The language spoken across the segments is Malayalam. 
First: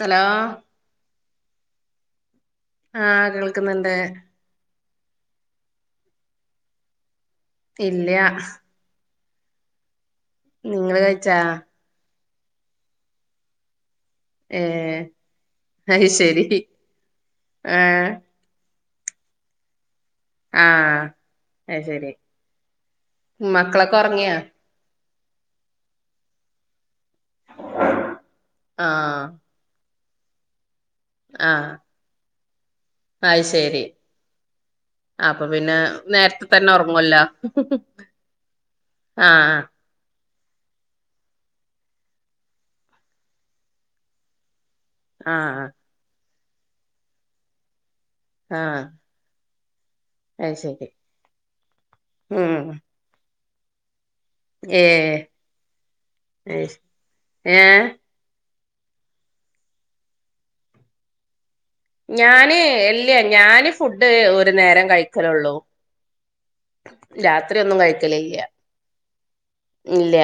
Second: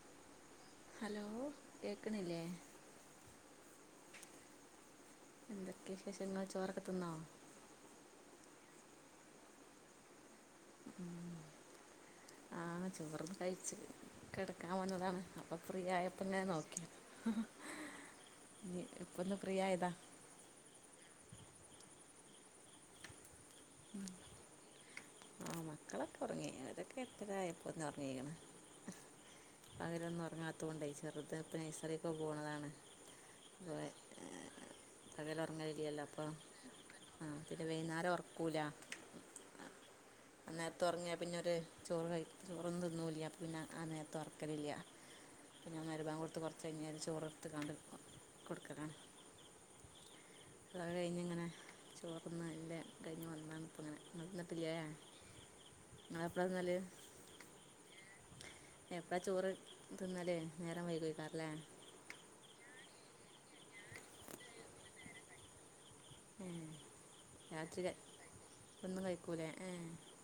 ഹലോ ഹലോ കേൾക്കണില്ലേ ആഹ് കേൾക്കുന്നുണ്ട് എന്തൊക്കെ വിശേഷങ്ങൾ ചോറൊക്കെ തിന്നോ ഇല്ല നിങ്ങള് കഴിച്ചാ ആ ചോറൊക്കെ കഴിച്ചു കെടക്കാൻ ഏഹ് വന്നതാണ് അപ്പൊ ഫ്രീ അത് ആയപ്പോ ഇങ്ങനെ ശരി നോക്കി ഏഹ് ഇപ്പ ഒന്ന് ഫ്രിയായതാ ആ അഅ് ശരി മക്കളൊക്കെ ഉറങ്ങിയോ ആ മക്കളൊക്കെ ഉറങ്ങി ഓലൊക്കെ എട്ടരായപ്പന്നെ ഉറങ്ങിക്ക്ണ് ആഹ് ഇന്ന ഉറങ്ങാത്തോണ്ട് ചെറുത് പ്പോ നഴ്സറിക്കൊ പോണതാണ് അഹ് ശരി പകൽ അപ്പൊ പിന്നെ ഉറങ്ങലില്ലല്ലോ അപ്പ നേരത്തെ തന്നെ ഉറങ്ങുവല്ലോ ആ പിന്നെ വൈകുന്നേരം ഉറക്കൂല ആ ആ ആ നേരത്ത് ഉറങ്ങിയാ പിന്നെ ഒരു ചോറ് കഴി ചോറെന്നും തിന്നൂല്ല പിന്നെ ആ നേരത്തെ ഉറക്കലില്ല ആ ആ ചനിയേന് ചോറ് എടുത്ത്ക്കാണ്ട് ആ അത് കഴിഞ്ഞ് ഇങ്ങനെ ചോറ്ന്ന് എല്ല കഴിഞ്ഞ് വന്നതാണ് ഇപ്പ ഇങ്ങനെ നിങ്ങൾ തിന്നിട്ടില്ലേ ഏ നിങ്ങളെപ്പോഴാണ് ഏ എപ്പാ ചോറ് തിന്നാല് നേരം വൈകോയിക്കാറല്ലേ ഞാന് ഇല്ലയ ഞാന് ഫുഡ് ഒരു നേരം കഴിക്കലള്ളൂ ഏ രാത്രി ഒന്നും കഴിക്കല് ല്ല ഒന്നും കഴിക്കൂലേ ഏ ഇല്ല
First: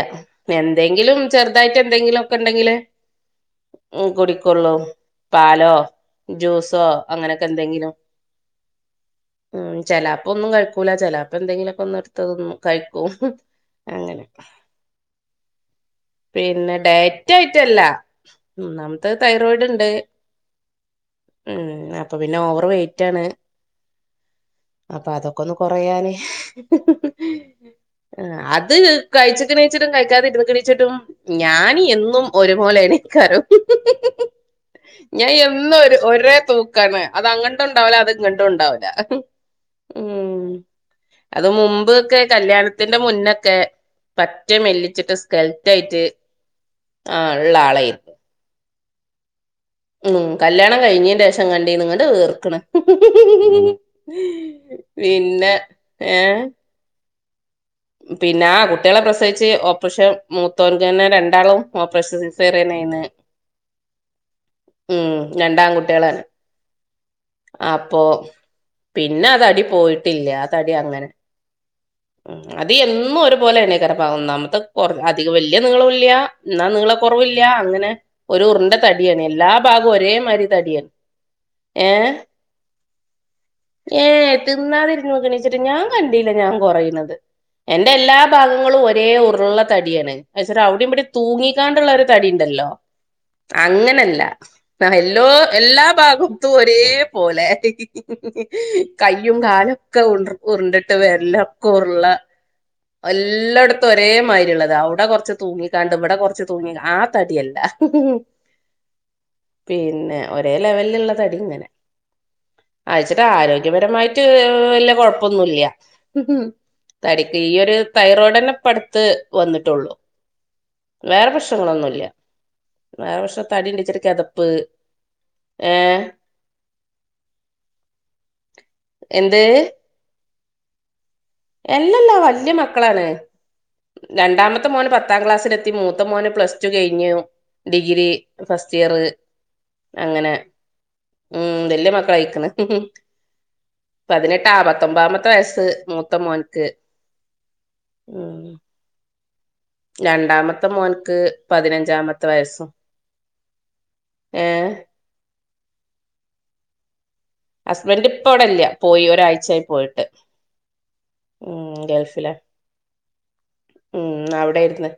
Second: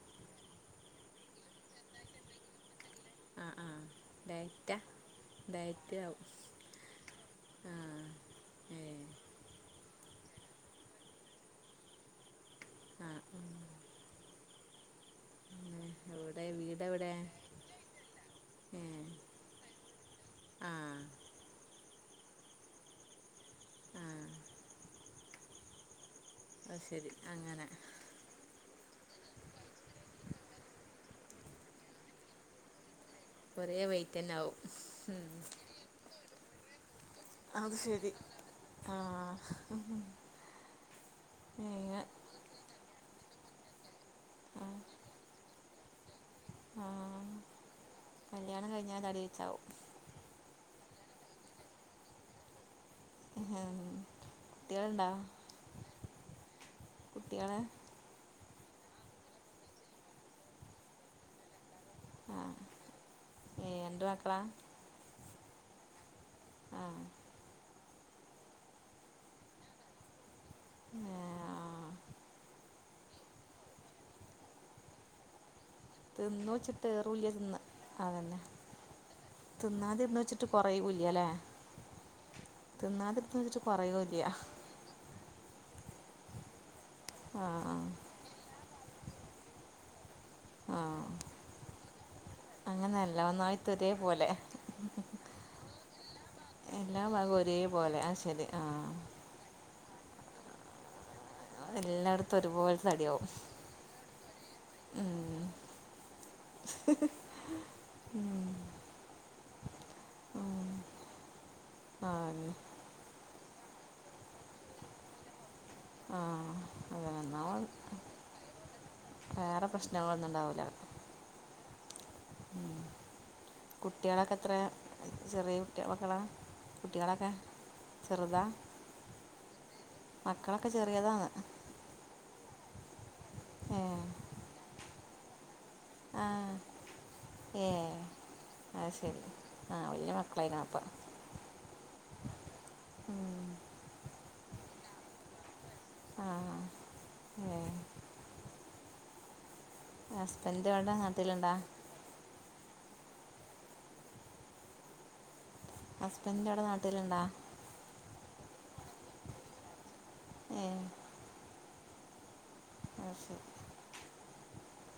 എന്തെങ്കിലും ചെറുതായിട്ട് എന്തങ്കിലൊ ക്കെ ണ്ടെങ്കില് ആ ആ ഉം കുടിക്കൊള്ളൂ ഡയറ്റാ പാലോ ഡയറ്റ് ആവും ജ്യൂസോ അങ്ങനൊക്കെ ആ എന്തെങ്കിലും ഏ ഉം ചെല പ്പം ഒന്നും കഴിക്കൂല ചെലപ്പം എന്തെങ്കിലുമൊക്കെ ഒന്ന് എടുത്തതൊന്നും ആ കഴിക്കും അങ്ങനെ മ് പിന്നെ ഡയറ്റ് ആയിട്ടല്ല ഏ ഒന്നാമത് തൈറോയിഡ് ഉണ്ട് ആ ഉം അപ്പൊ പിന്നെ ഓവർ വെയ്റ്റ് ആണ് ആ അപ്പൊ അതൊക്കെ ഒന്ന് കൊറയാന് അത് ശരി അങ്ങനെ അത് കഴിച്ചിട്ടും നീച്ചിട്ടും കഴിക്കാത ഇരുന്ന്കണീച്ചിട്ടും ഞാന് എന്നും ഒരുപോലെണ് ഒരേ വെയിറ്റ് തന്നെ ആവും ഞാൻ എന്നും ഒരേ തൂക്കാണ് അത് അങ്ങട്ടും ഉണ്ടാവല അത് ഇങ്ങട്ടും ഉണ്ടാവല ഉം അത് മുമ്പൊക്കെ കല്യാണത്തിന്റെ മുന്നൊക്കെ പറ്റ മെല്ലിച്ചിട്ട് സ്കല് റ്റായിട്ട് ആ ഉള്ള ആളായിരുന്നു ഞാൻ തടയിച്ചാവും ഉം കല്യാണം കഴിഞ്ഞന്റെ ശേഷം കണ്ടീന്നങ്ങണ്ടവീർക്കണ് കുട്ടികളുണ്ടോ പിന്നെ ഏ കുട്ട്യാളെ പിന്നെ ആ കുട്ടികളെ പ്രസവിച്ച് ഒപ്പറഷം മൂത്തോ ന്റെനെരണ്ടാളും ആ ഓപ്പറേഷൻസിസിസേറിയനായിനി ഏ രണ്ട് മക്കളാ ഉം രണ്ട് ആൺ കുട്ടിയോളെ ആ അപ്പൊ പിന്നെ അതടി പോയിട്ടില്ലേ അതടി അങ്ങനെ ഉം അത് എന്നും ഒരുപലെണീക്ക ഒന്നാമത്തെ കുറ അധിക വ ല്യ നീളോ ഇല്ല തിന്നു എന്നാ വെച്ചിട്ട് നീളെ ഏറൂല്ല കുറവില്ല തിന്ന് അങ്ങനെ അതന്നെ ഒരു ഉറ്ന്റെ തടിയാണ് എല്ലാ ഭാഗവും ഒരേമാതിരി കൊറയൂ ല്ലല്ലേ ഏ തിന്നാതി എടുത്ത വെച്ചിട്ട് കുറയൂല്ല തിന്നാതിരുന്ന് നോക്കണച്ചിട്ട് ഞാൻ കണ്ടില്ല ഞാൻ കുറയുന്നത് ആ എന്റെ എല്ലാ ഭാഗങ്ങളും ഒരേ ഉരുള തടിയാണ് അച്ചറ ആ അവിടെ ഇവിടെ തൂങ്ങിക്കാണ്ടുള്ള ഒരു തടി ഉണ്ടല്ലോ അങ്ങനെയല്ല ഒന്നായിട്ട് അങ്ങനല്ല ഒരേപോലെ നല്ലേ എല്ലാ ഭാഗത്തു ഒരേ എല്ലാ ഭാഗവും പോലെ ഒരേപോലെ ആ ശരി ആ കയും കാലും ഒക്കെ ഉരുണ്ടിട്ട് വെറ്ല്ലെക്കെ ഉരുള്ള പോലെതെ എല്ലായിടത്തും ഒരേ മാതിരി ഉള്ളതാ അവിടെ കുറച്ച് തൂങ്ങിക്കാണ്ട് ഇവിടെ കുറച്ച് തൂങ്ങി ആ തടിയല്ല ഉ [unintelligible] പിന്നെ ഒരേ ലെവലിലുള്ള തടി ഇങ്ങനെ ആ അയച്ചിട്ട് ആരോഗ്യ ഗ്യ പരമായിട്ട് വല്ല കുഴപ്പമൊന്നുമല്ല ആ അതെ തടിക്ക് ഈ എന്നാൽ ഒരു തൈറോയ്ഡന്നെ പ്പ ടുത്ത് വേറെ വന്നിട്ടുള്ളു പ്രശ്നങ്ങളൊന്നും ഉണ്ടാവില്ല വേറെ പ്രശ്നങ്ങളൊന്നുല്ല വേറെ പ്രശ്നം തടിണ്ട് വെച്ചിട്ട് കുട്ടികളൊക്കെ കെതപ്പ് എത്ര ചെറിയ ഏ കുട്ടി മക്കളാണ് കുട്ടികളൊക്കെ ചെറുതാണ് എന്ത് മക്കളൊക്കെ ചെറിയതാണ് എല്ലല്ലാ വല്യ മക്കളാണ് ഏ രണ്ടാമത്തെ മോന് പത്താം ക്ലാസ്സില് എ തി മൂത്ത ആ മോന് പ്ലസ് ടു കഴിഞ്ഞു ഏ ഡിഗ്രി അത് ഫസ്‌റ്റിയറ് ശരി ആ വല്യ മക്കളായീക്കണപ്പ മ് വല്യ മക്കളായീക്കണ് ഉം. പതിനെട്ടാ പത് ത്തൊമ്പാമത്തെ വയസ്സ് മൂത്ത ആ മോൻക്ക് ഏ മ് രണ്ടാമത്തെ ഹസ്ബൻഡ് അവിടെ മോന്ക്ക് നാട്ടിലുണ്ടോ പതിനഞ്ചാമത്തെ വയസ്സും ഏ ഹസ്ബന്റവിടെ നാട്ടിലുണ്ടാ ഹസ്ബന്റ് ഇപ്പൊ ഇവിടെല്ല്യ പോയി ഒരാഴ്ചയായി പോയിട്ട് മ് ഉം ഗൾഫിലാ ഉം അവിടേര്ന്ന്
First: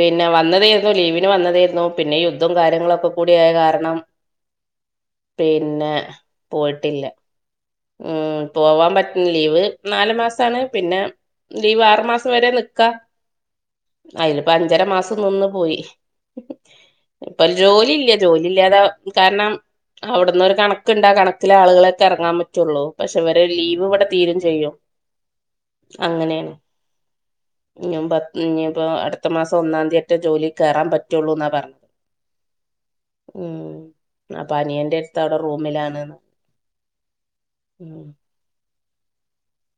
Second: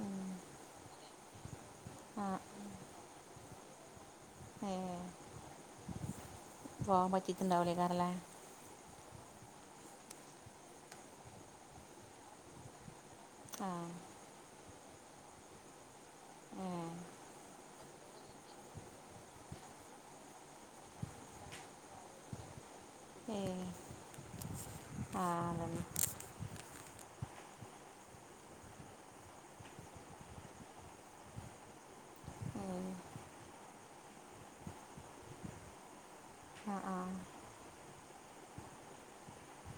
ഉം. വന്നതേയൊരു ലീവിന് വന്നതേയിരുന്നു പിന്നെ ആ യുദ്ധോം കാര്യങ്ങളൊക്ക കൂടി ആയ കാര ണം ഏ പിന്നെ പോയിട്ടില്ല പോകാൻ പറ്റിയിട്ടുണ്ടാവില്ലേ കാറല്ലേ ഉം പോവാൻ പ ലീവ് നാല് മാസാണ് പിന്നെ ലീവ് ആറു മാസം വരെ നിക്കാ ആ അയിലിപ്പ അഞ്ചര മാസം നിന്ന് പോയി ഇപ്പ ജോലി ഇല്ല ജോലി ഇല്ലാതെ കാരണം അവിടന്ന് ഒരു കണക്ക്ണ്ടാ കണ ത്തില ആളുകളൊക്കെ എറങ്ങാൻ പറ്റൊള്ളൂ പക്ഷെ ഏ ഇവരെ ഏ ലീവ് ഇവടെ തീരേം ചെയ്യും ആ അതന്നെ അങ്ങനേണ് ഇനിയുമ്പ ഇനിയിപ്പോ അടുത്ത മാസം ഒന്നാം തീയറ്റ ജോലി കേറാൻ പറ്റുള്ളൂ എന്നാ പറ [inaudible] മ് അപ്പ അനിയന്റെത്ത് അവിട റൂമിലാണ് അ ആ ഉം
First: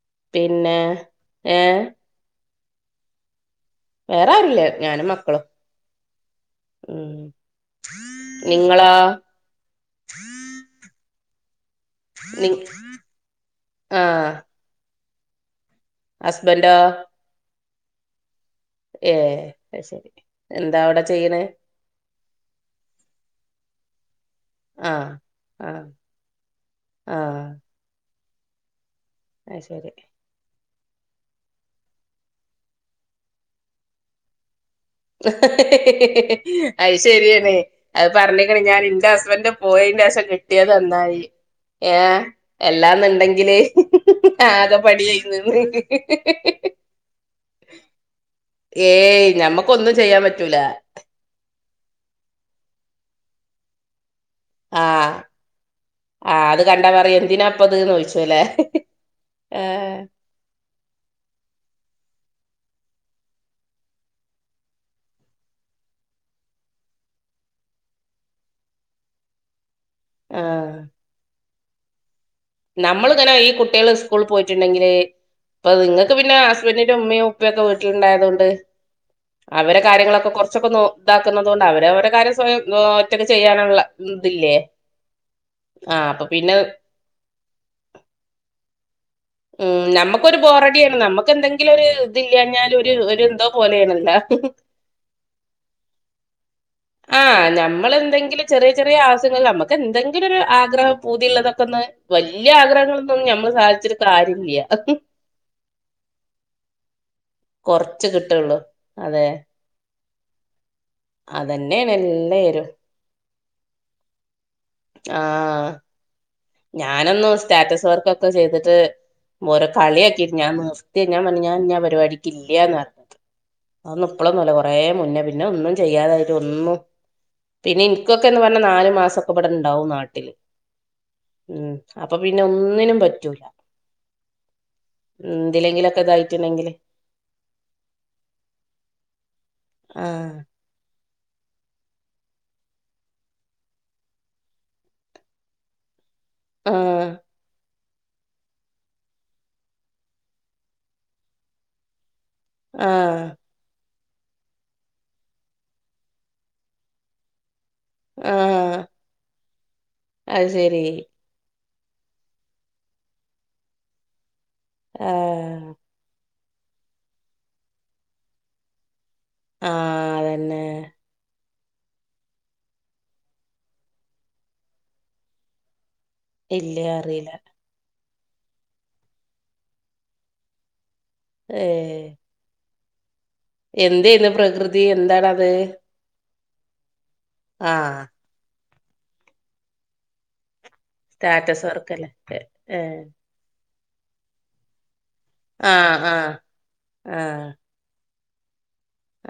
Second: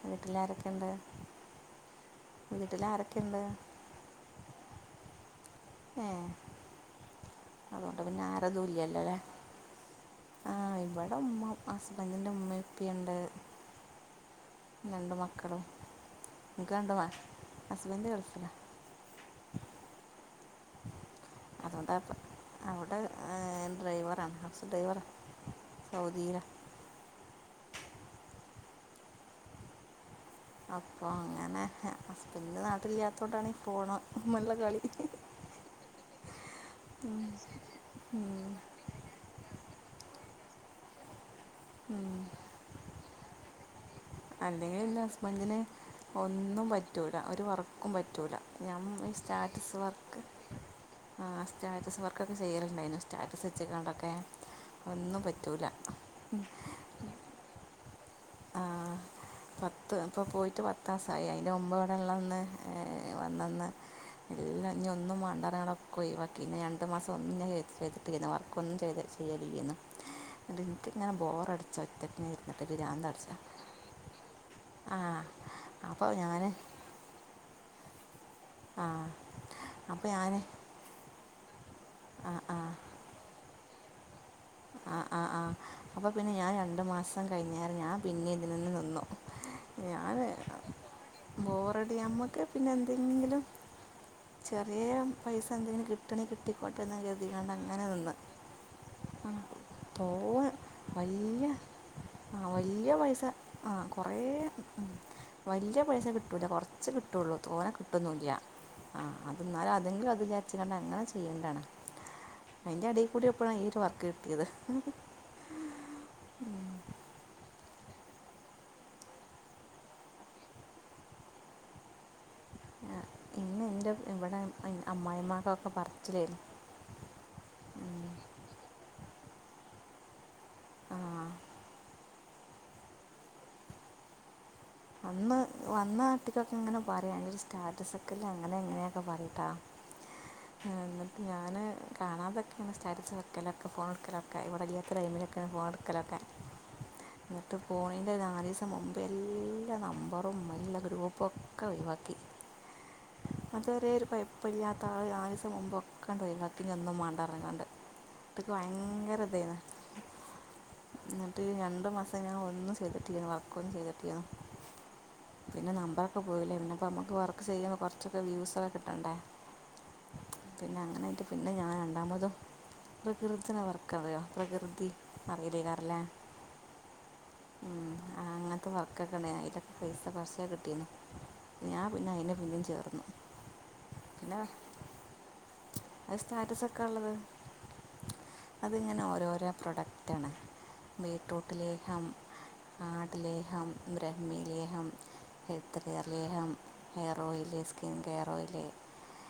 വീട്ടിലാരൊക്കെ പിന്നെ ഏ വീട്ടിലാരൊക്കെണ്ട് വേറെ ആരുല്ല ഞാനും മക്കളും ഏ മ് അതുകൊണ്ട് പിന്നെ ആരതും നിങ്ങളാ ഇല്ലല്ലോ അല്ലേ ആ ഇവടെ ഉമ്മൊ ഹസ്ബന്റിന്റെ നി ഉമ്മേ ഉപ്പി ഇണ്ട് ആ അസ്ബന്റോ അസ്‌ബന്റ് ഗൾഫിലാ ഏ അയ്ശരി എന്താ അവടെ ചെ അതുകൊണ്ടാക്കും അവ്ടെ ഡ്രൈവ ആ ആ സൗദിയിലാണ് ആ അയ് ശരി അപ്പൊ അങ്ങനെ ഹസ്ബന്റ്ന് നാട്ടിലില്ല്യാത്തോണ്ടാണ് ഈ ഫോണ് മ്മ്ള്ള കളി അയ് ശരിയാണ് അത് പറഞ്ഞേക്കണം ഞാനിന്റെ ഹസ്ബന്റ് പോയേന്റേഷം കി ട്ടിയതന്നായി ഏ ഉം. എല്ലാന്നുണ്ടെങ്കില് ആകെ അല്ലെങ്കില്ന്റ പണിയായി ഹസ്ബന്റിന് നിന്ന് ഒന്നും പറ്റൂല ഒരു വർക്കും പറ്റൂല ഏയ് ഞമ്മക്കൊന്നും ചെയ്യാൻ പറ്റൂല സ്റ്റാറ്റസ് വർക്കൊക്കെ ചെയ്യലുണ്ടായിന്നു സ്റ്റാറ്റസ് വച്ചേകൊണ്ടൊക്കെ ആ ആ അത് കണ്ടാ പറയും എന്തിനാപ്പത് ന്ന് ഒയിച്ചു ആ പത്ത് അപ്പൊ പോയിട്ട് പത്താസായി അയിന്റ മുമ്പ ള്ളൊന്ന് വന്നന്ന് ഇല്ലാ ഇനി ഒന്നും മാണ്ടാ അതാ ഞാനതൊക്ക ഒഴിവാക്കി ഇനി രണ്ടു മാസം ഒന്നും ഞാ എ ചെയ്തിട്ടിര്ന്ന് വർക്ക് ഒന്നും ചെയ്ത് ചെയ്യലും എന്ന ആ എനക്ക് ഇങ്ങനെ ബോർ അടച്ച ഒറ്റ പിെ ഇരുന്നിട്ട് ഒരു രാന്തടച്ച നമ്മളിങ്ങനെ ഈ കുട്ടികൾ സ്കൂളിൽ പോയിട്ടുണ്ടെങ്കില് അപ്പൊ അപ്പോൾ നിങ്ങക്ക് പിന്നെ ഞാൻ ഹസ്ബൻഡിന്റെ ഉമ്മയും ഉപ്പൊക്കെ ണ്ടായതൊണ്ട് ആ അവടെ അപ്പം കാര്യങ്ങളൊക്കെ ഞാൻ കുറച്ചൊക്കെ ഇതാക്കുന്നതണ്ട് അവര് അവരുടെ ആ കാര്യം ആ സ്വയം ഒറ്റക്കക്ക് ചെയ്യാനുള്ള ഉ ആ ആ് ആഹ് അപ്പൊ പിന്നെ ഞാൻ രണ്ടു മാസം കഴിഞ്ഞരം ഞാൻ പിന്നെ ഇതിൽ നിന്ന് നിന്നു ഉം ഞാൻ നമുക്കൊരു ബോറടിിയാണ് നമുക്ക് എന്തെങ്കിലും ഒരു ബോറടി നമുക്ക് ഇതില്ലഞ്ഞാൽ പിന്നെ ഒരു എന്തെങ്കിലും എന്തോ പോലെയണല്ലോ ചെറിയ പൈസ എന്തെങ്കിലും കിട്ടണേ കിട്ടി ആഹ നഞമ്മൾ എന്തെങ്കിലും ചെറിയ ചെറിയ ആ ആ്യിൽ നമുക്ക് എന്തെങ്കിലും ഒരു തോനെ ആഗ്രഹം വലിയ പൂതിയുള്ളള്ളതൊക്കെ ഒന്ന് ആ വലിയ ആഗ്രഹങ്ങള പൈസ നമ്മൾ ആ സാധിച്ചി കുറേ കാര്ില്ല ഉം, വലിയ പൈസ കിട്ടൂല കുറച്ച് കിട്ടയുള്ളൂ തോനെ കൊറച്ച് കിട്ടൊന്നില്ല കിട്ടുള്ളൂ ആ അത് എന്നാലും അതെിലും അത് വിചാരിച്ച കണ്ട അതന്നെ നല്ലായിരും ഇപ്പോഴാണ് ഈ ഒരു വർക്ക് കിട്ടിയത് ആഹ ഞാനൊന്നു സ്റ്റാറ്റസ് വർക്കൊക്കെ ചെയ്തിട്ട് ഓരോ കളിയാക്കിട്ട ഞൻ നിർത്തി ഞാൻ പറ ഞാ ഞാ പപടിിക്കല്ലയന്ന്ഞ്ഞ ഇന്ന് എൻ്റെ അതന്ന ഇവിടെ ഇപ്പളൊന്നുംല്ല കൊറ മുന്നേ പിന്നെ അമ്മായിമ്മക്കൊക്കെ ഒന്നും ചെയ്യാതായിട്ടും പറച്ചിലായിരുന്നു ഒന്നും പിന്നെ ഇനിക്കൊക്കെ എന്ന് പറഞ്ഞാ നാല് മാസമൊക്കെ ഇവിടെ ഇണ്ടാവും നാട്ടില് ആ ഉം അപ്പൊ പിന്നെ ഒന്നിനും പറ്റൂല വന്ന് വന്ന എന്തിലെങ്കിലൊക്കെ ആട്ടിക്കൊക്കെ ഇതായിട്ടുണ്ടെങ്കില് ഇങ്ങനെ പറയാ എന്റെ ഒരു സ്റ്റാറ്റസ ഒക്കെല്ല അങ്ങനെ എങ്ങനെയൊക്കെ പറയട്ടാ ആഹ് ആ ഞൻ കാണാതൊക്കെയാണ്റ്റാരിച്ച വക്കലൊക്കെ ഫോൺ എടുക്കലൊക്കെ ഇവിടെ അല്ലിയാത്ത ടൈമിലൊക്കെയാണ് ഫോൺ എടുക്കലൊക്കെ ആഹ എന്നിട്ട് ഫോണിൻ്റെ നാല് ദിവസം മുമ്പ് എല്ലാ നമ്പറും എല്ല ഗ്രൂപ്പുംൊക്കെ ഒഴിവാക്കി ആഹ അപ്പോൾ എപ്പം ഇാത്ത ആൾ ആാവു്യം മുമ്പ്ൊക്കണ്ടണ്ട് വര കത്തിനൊന്നും മണ്ടിറങ്ങാണ്ട് ഇട്ടക്ക് ആഹ് ഭയങ്കര ഇതായിന്ന അത് ശരി എന്നിട്ട് ഞ ഒരു മാസ ഞങ്ങള ഒന്ന ചെയ്തിട്ടരിക്കരുന്നു വർക്ക് ഒന്നന്ന് ചെയ്തിട്ട്ാണ് ആഹ പോലേ പിെ അം നമുക്ക് വർക്ക് ചെയ്യുമ്പോൾ കുറച്ചൊക്കെ്യൂൊക്കെ കിട്ടണ്ടേ ആഹ് അതന്നെ പിന്നെ അങ്ങനൊയിട്ട് പിന്നെ അ ഞാൻ രണ്ടാമതോ പ്രകൃതിന വർക്കറിയോ പ്രകൃതി അറിയില്ലക്കാറല്ലേ ഇല്ലേ അറിയില്ല ആ അങ്ങനത്തെ വർക്കൊക്കണേ അതിലൊക്കെ പൈസ കുറച്ച കിട്ടീന്ന് ഞാൻ പിന്നെ അതിനെ പിന്ന ചേർന്നു എന്ത ഇന്ന് പ്രകൃതി എന്തണ അത് സ്റ്റാറ്റസ് ഒക്കെ ഉള്ളത് ആഹ അത്ങ്ങനെ ഓരോരോ പ്രൊഡക്റ്റ് ആണ് വേട്ടോട്ട് സ്റ്റാറ്റസ് ലേഹം വർക്കല്ലേ ഏഹ് ആടലേഹം ബ്രഹ്മി ലേഹം എത്ര ആഹ് ആഹ് അറഹം hair oil skin care oil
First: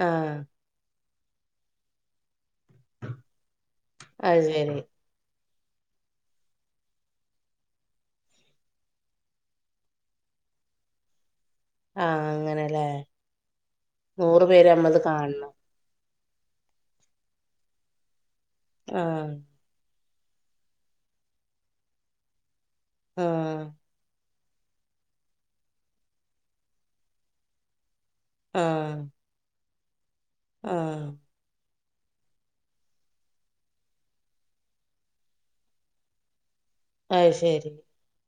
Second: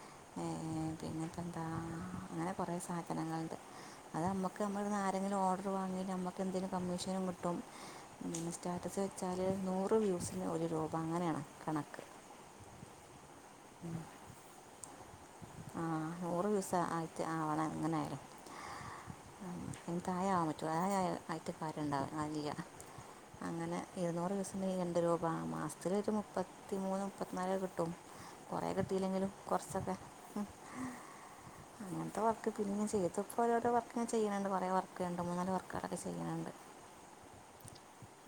ആഹ പിന്നെ ഇപ്പോൾ എന്താ അങ്ങനെ കുറേ സാധനങ്ങളുണ്ട് അത് നമുക്ക് നമ്മൾന്ന് ആരെങ്കിലും ഓർഡർ വങ്ങി ന നമുക്ക് എന്തേങ്കിലും കമ്മീഷനും കിട്ടും സ്റ്റാറ്റസ് വെച്ചാൽ നൂറ് വ്യൂസിന് ഒരു രൂപ അങ്ങനെയാണ് കണക്ക് ആഹ് അങ്ങനെല്ലേ നൂറ് പേര് അമ്മത് കാണണം ആഹ് നൂറ് വ്യൂസ് ആയിട്ട് ആവണം അങ്ങനൊയാലും ആഹ് അങ്ങന താഴെ ആകൻ പറ്റോ താഴെ ആയിട്ട് കാര്യം ഉണ്ടാവുക അ ചെയ്യുക ആഹ് അങ്ങനെ ഇരുന്നൂറ് ദിവസം അന്ന് രണ്ട് രൂപ മാസത്തിലൊരു മുപ്പത്തി മൂന്ന് മുപ്പത്തിനാല് കിട്ടും കൊറെേ ആഹ് കിട്ടീയില്ലെങ്കിലും കൊറച്ചൊക്കെ ആഹ് അങ്ങനത്തെ വർക്ക് പിന്നാ ചെയ്തപ്പോ രോരോ വർക്ക് ഞാൻ ചെയ്യണണ്ട് കുറെ വർക്ക് ഉണ്ട് മൂന്നാല് വർക്കുകളൊക്കെ ചെയ്യറിണ്ട് അയ്ശരി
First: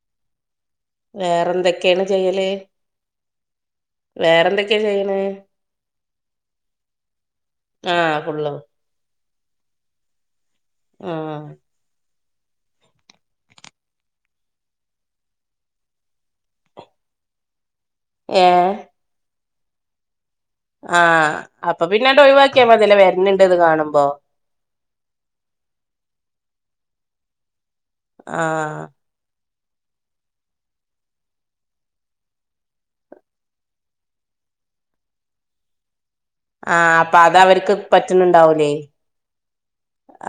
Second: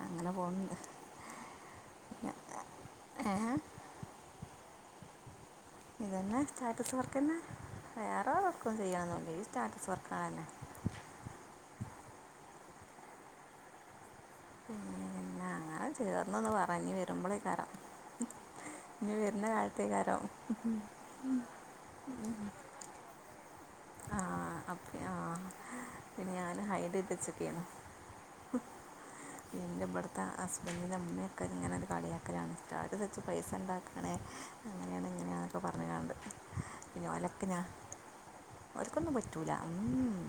അങ്ങനെ പോകുന്നില്ല വേറെ എന്തൊക്കെയാണ് ചെയ്യല് ഏ വേറെന്തൊക്കെയാ ചെയ്യണ് ഇതന്നെ സ്റ്റാറ്റസ് വർക്കതന്നെ ആഹ് ഫുള്ളും വേറൊരുവർക്കും ചെയ്യണില്ല ഈ സ്റ്റാറ്റസ് വർക്ക് ആണ് തന്നെ ആ പിന്നന്നെ അങ്ങനെ ചേർന്നത് പറ ഇനി വരുമ്പോളേ തരാം ഏ എന്ന കാലത്തേ കാര്യം ആഹ് അപ്പൊ പിന്നൊ ഒഴിവാക്കിയാ മതിലെ വരണ്ട് ത് കാണുമ്പോ ആ ഹ ഇത് ഇച്ചൊക്കെയാണ് ആ എൻ്റെ ഇവിടുത്തെ ഹസ്ബൻഡിൻ്റെ അമ്മയൊക്കെ ഇങ്ങനെ ഒരു കളിയാക്കരാണ് സ്റ്റാറ്റസിട്ട് വെച്ച് പൈസ ഉണ്ടാക്കണേ അങ്ങനെയാണ് ഇങ്ങനെയാെന്നൊക്കെ പറഞ്ഞു കാണ്ട് ആ അപ്പൊ അത് അവർക്ക് പറ്റുന്നുണ്ടാവലേ ഓർക്കൊന്നും പറ്റില്ല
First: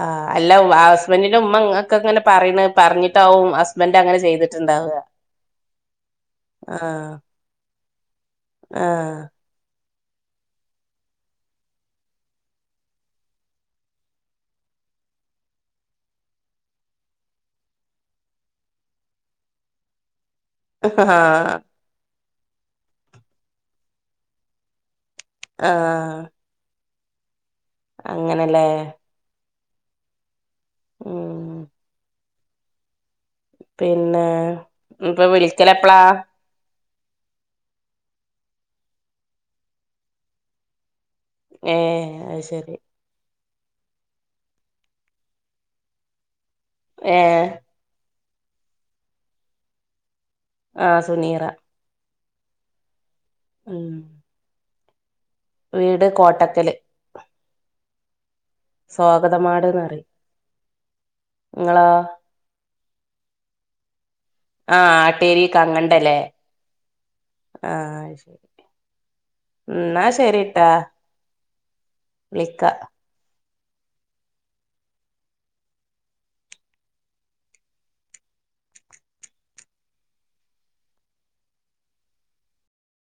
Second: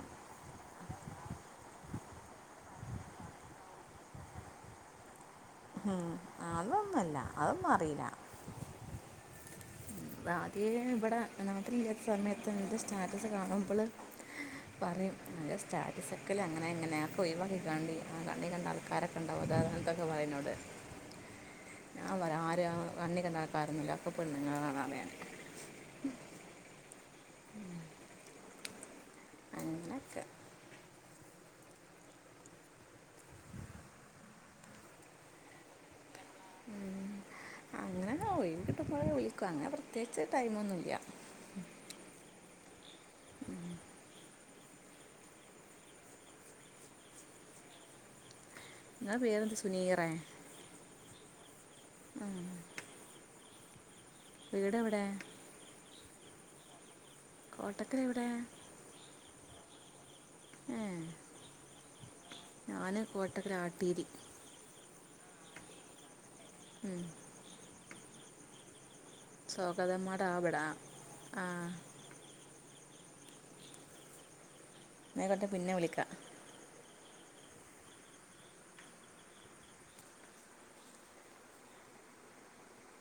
ആ അല്ല ആ ഹസ്ബൻറിന്റെ ഉമ്മ നിങ്ങ നക്കങ്ങനെ പറയ പറഞ്ഞിട്ടാവും ഹസ്ബൻറ്റ് അങ്ങനെ ചെയ്തിട്ടുണ്ടാവുക ഉം അതൊന്നുമല്ല അതൊന്നും അറിയില്ല ആ ആദ്യ ഇവിടെ രാത്രി ഇല്ലാത്ത സമയത്ത് എന്റെ സ്റ്റാറ്റസ് കാണുമ്പോൾ പറയും അ സ്റ്റാറ്റസ ഒക്കെല്ല അങ്ങനെ എങ്ങനെയൊക്കെ പോയി പറ കണ്ടി ആ കണ്ണി കണ്ട ആൾക്കാരൊക്കെ ഉ ഉണ്ടാവും സാധാരണ തൊക്ക പറയുന്നോട് ആഹ് ആ വരാം ആരും കണ്ണി കണ്ടാക്കാരൊന്നില്ല അക്കപ്പോഴും നിങ്ങളാണ് അറിയൻണ്ടത് ആ അങ്ങനെല്ലേ അനക്ക് ഉം പിന്നെ ഇപ്പൊ വിളിക്കലപ്പളാ അങ്ങനെ ഒഴിവ് കിട്ടുമ്പോഴേ വിളിക്കും അങ്ങനെ പ്രത്യേകിച്ച് ടൈമൊന്നുമില്ല ഏഹ് അത് ശരി ഉം ഏ നിങ്ങളെ പേരെന്ത സുനീറെ ആഹ് സുനീറ ഉം വീട് എവിടെ വീട് കോട്ടക്കല് കോട്ടക്കൽ എവിടെയാ സ്വാഗതമാട്ന്ന്റി ഏ നിങ്ങളോ കോട്ടക്കരാട്ടിരി ആഹ് ആട്ടേരി കങ്ങണ്ടല്ലേ ഉം ആ ശരി ന്നാ സ്വാഗതമ്മയുടെ ആ ശരിട്ടാ വിടാം ആ വിളിക്ക എന്ന അയ്ക്കോട്ടെ പിന്നെ വിളിക്കാം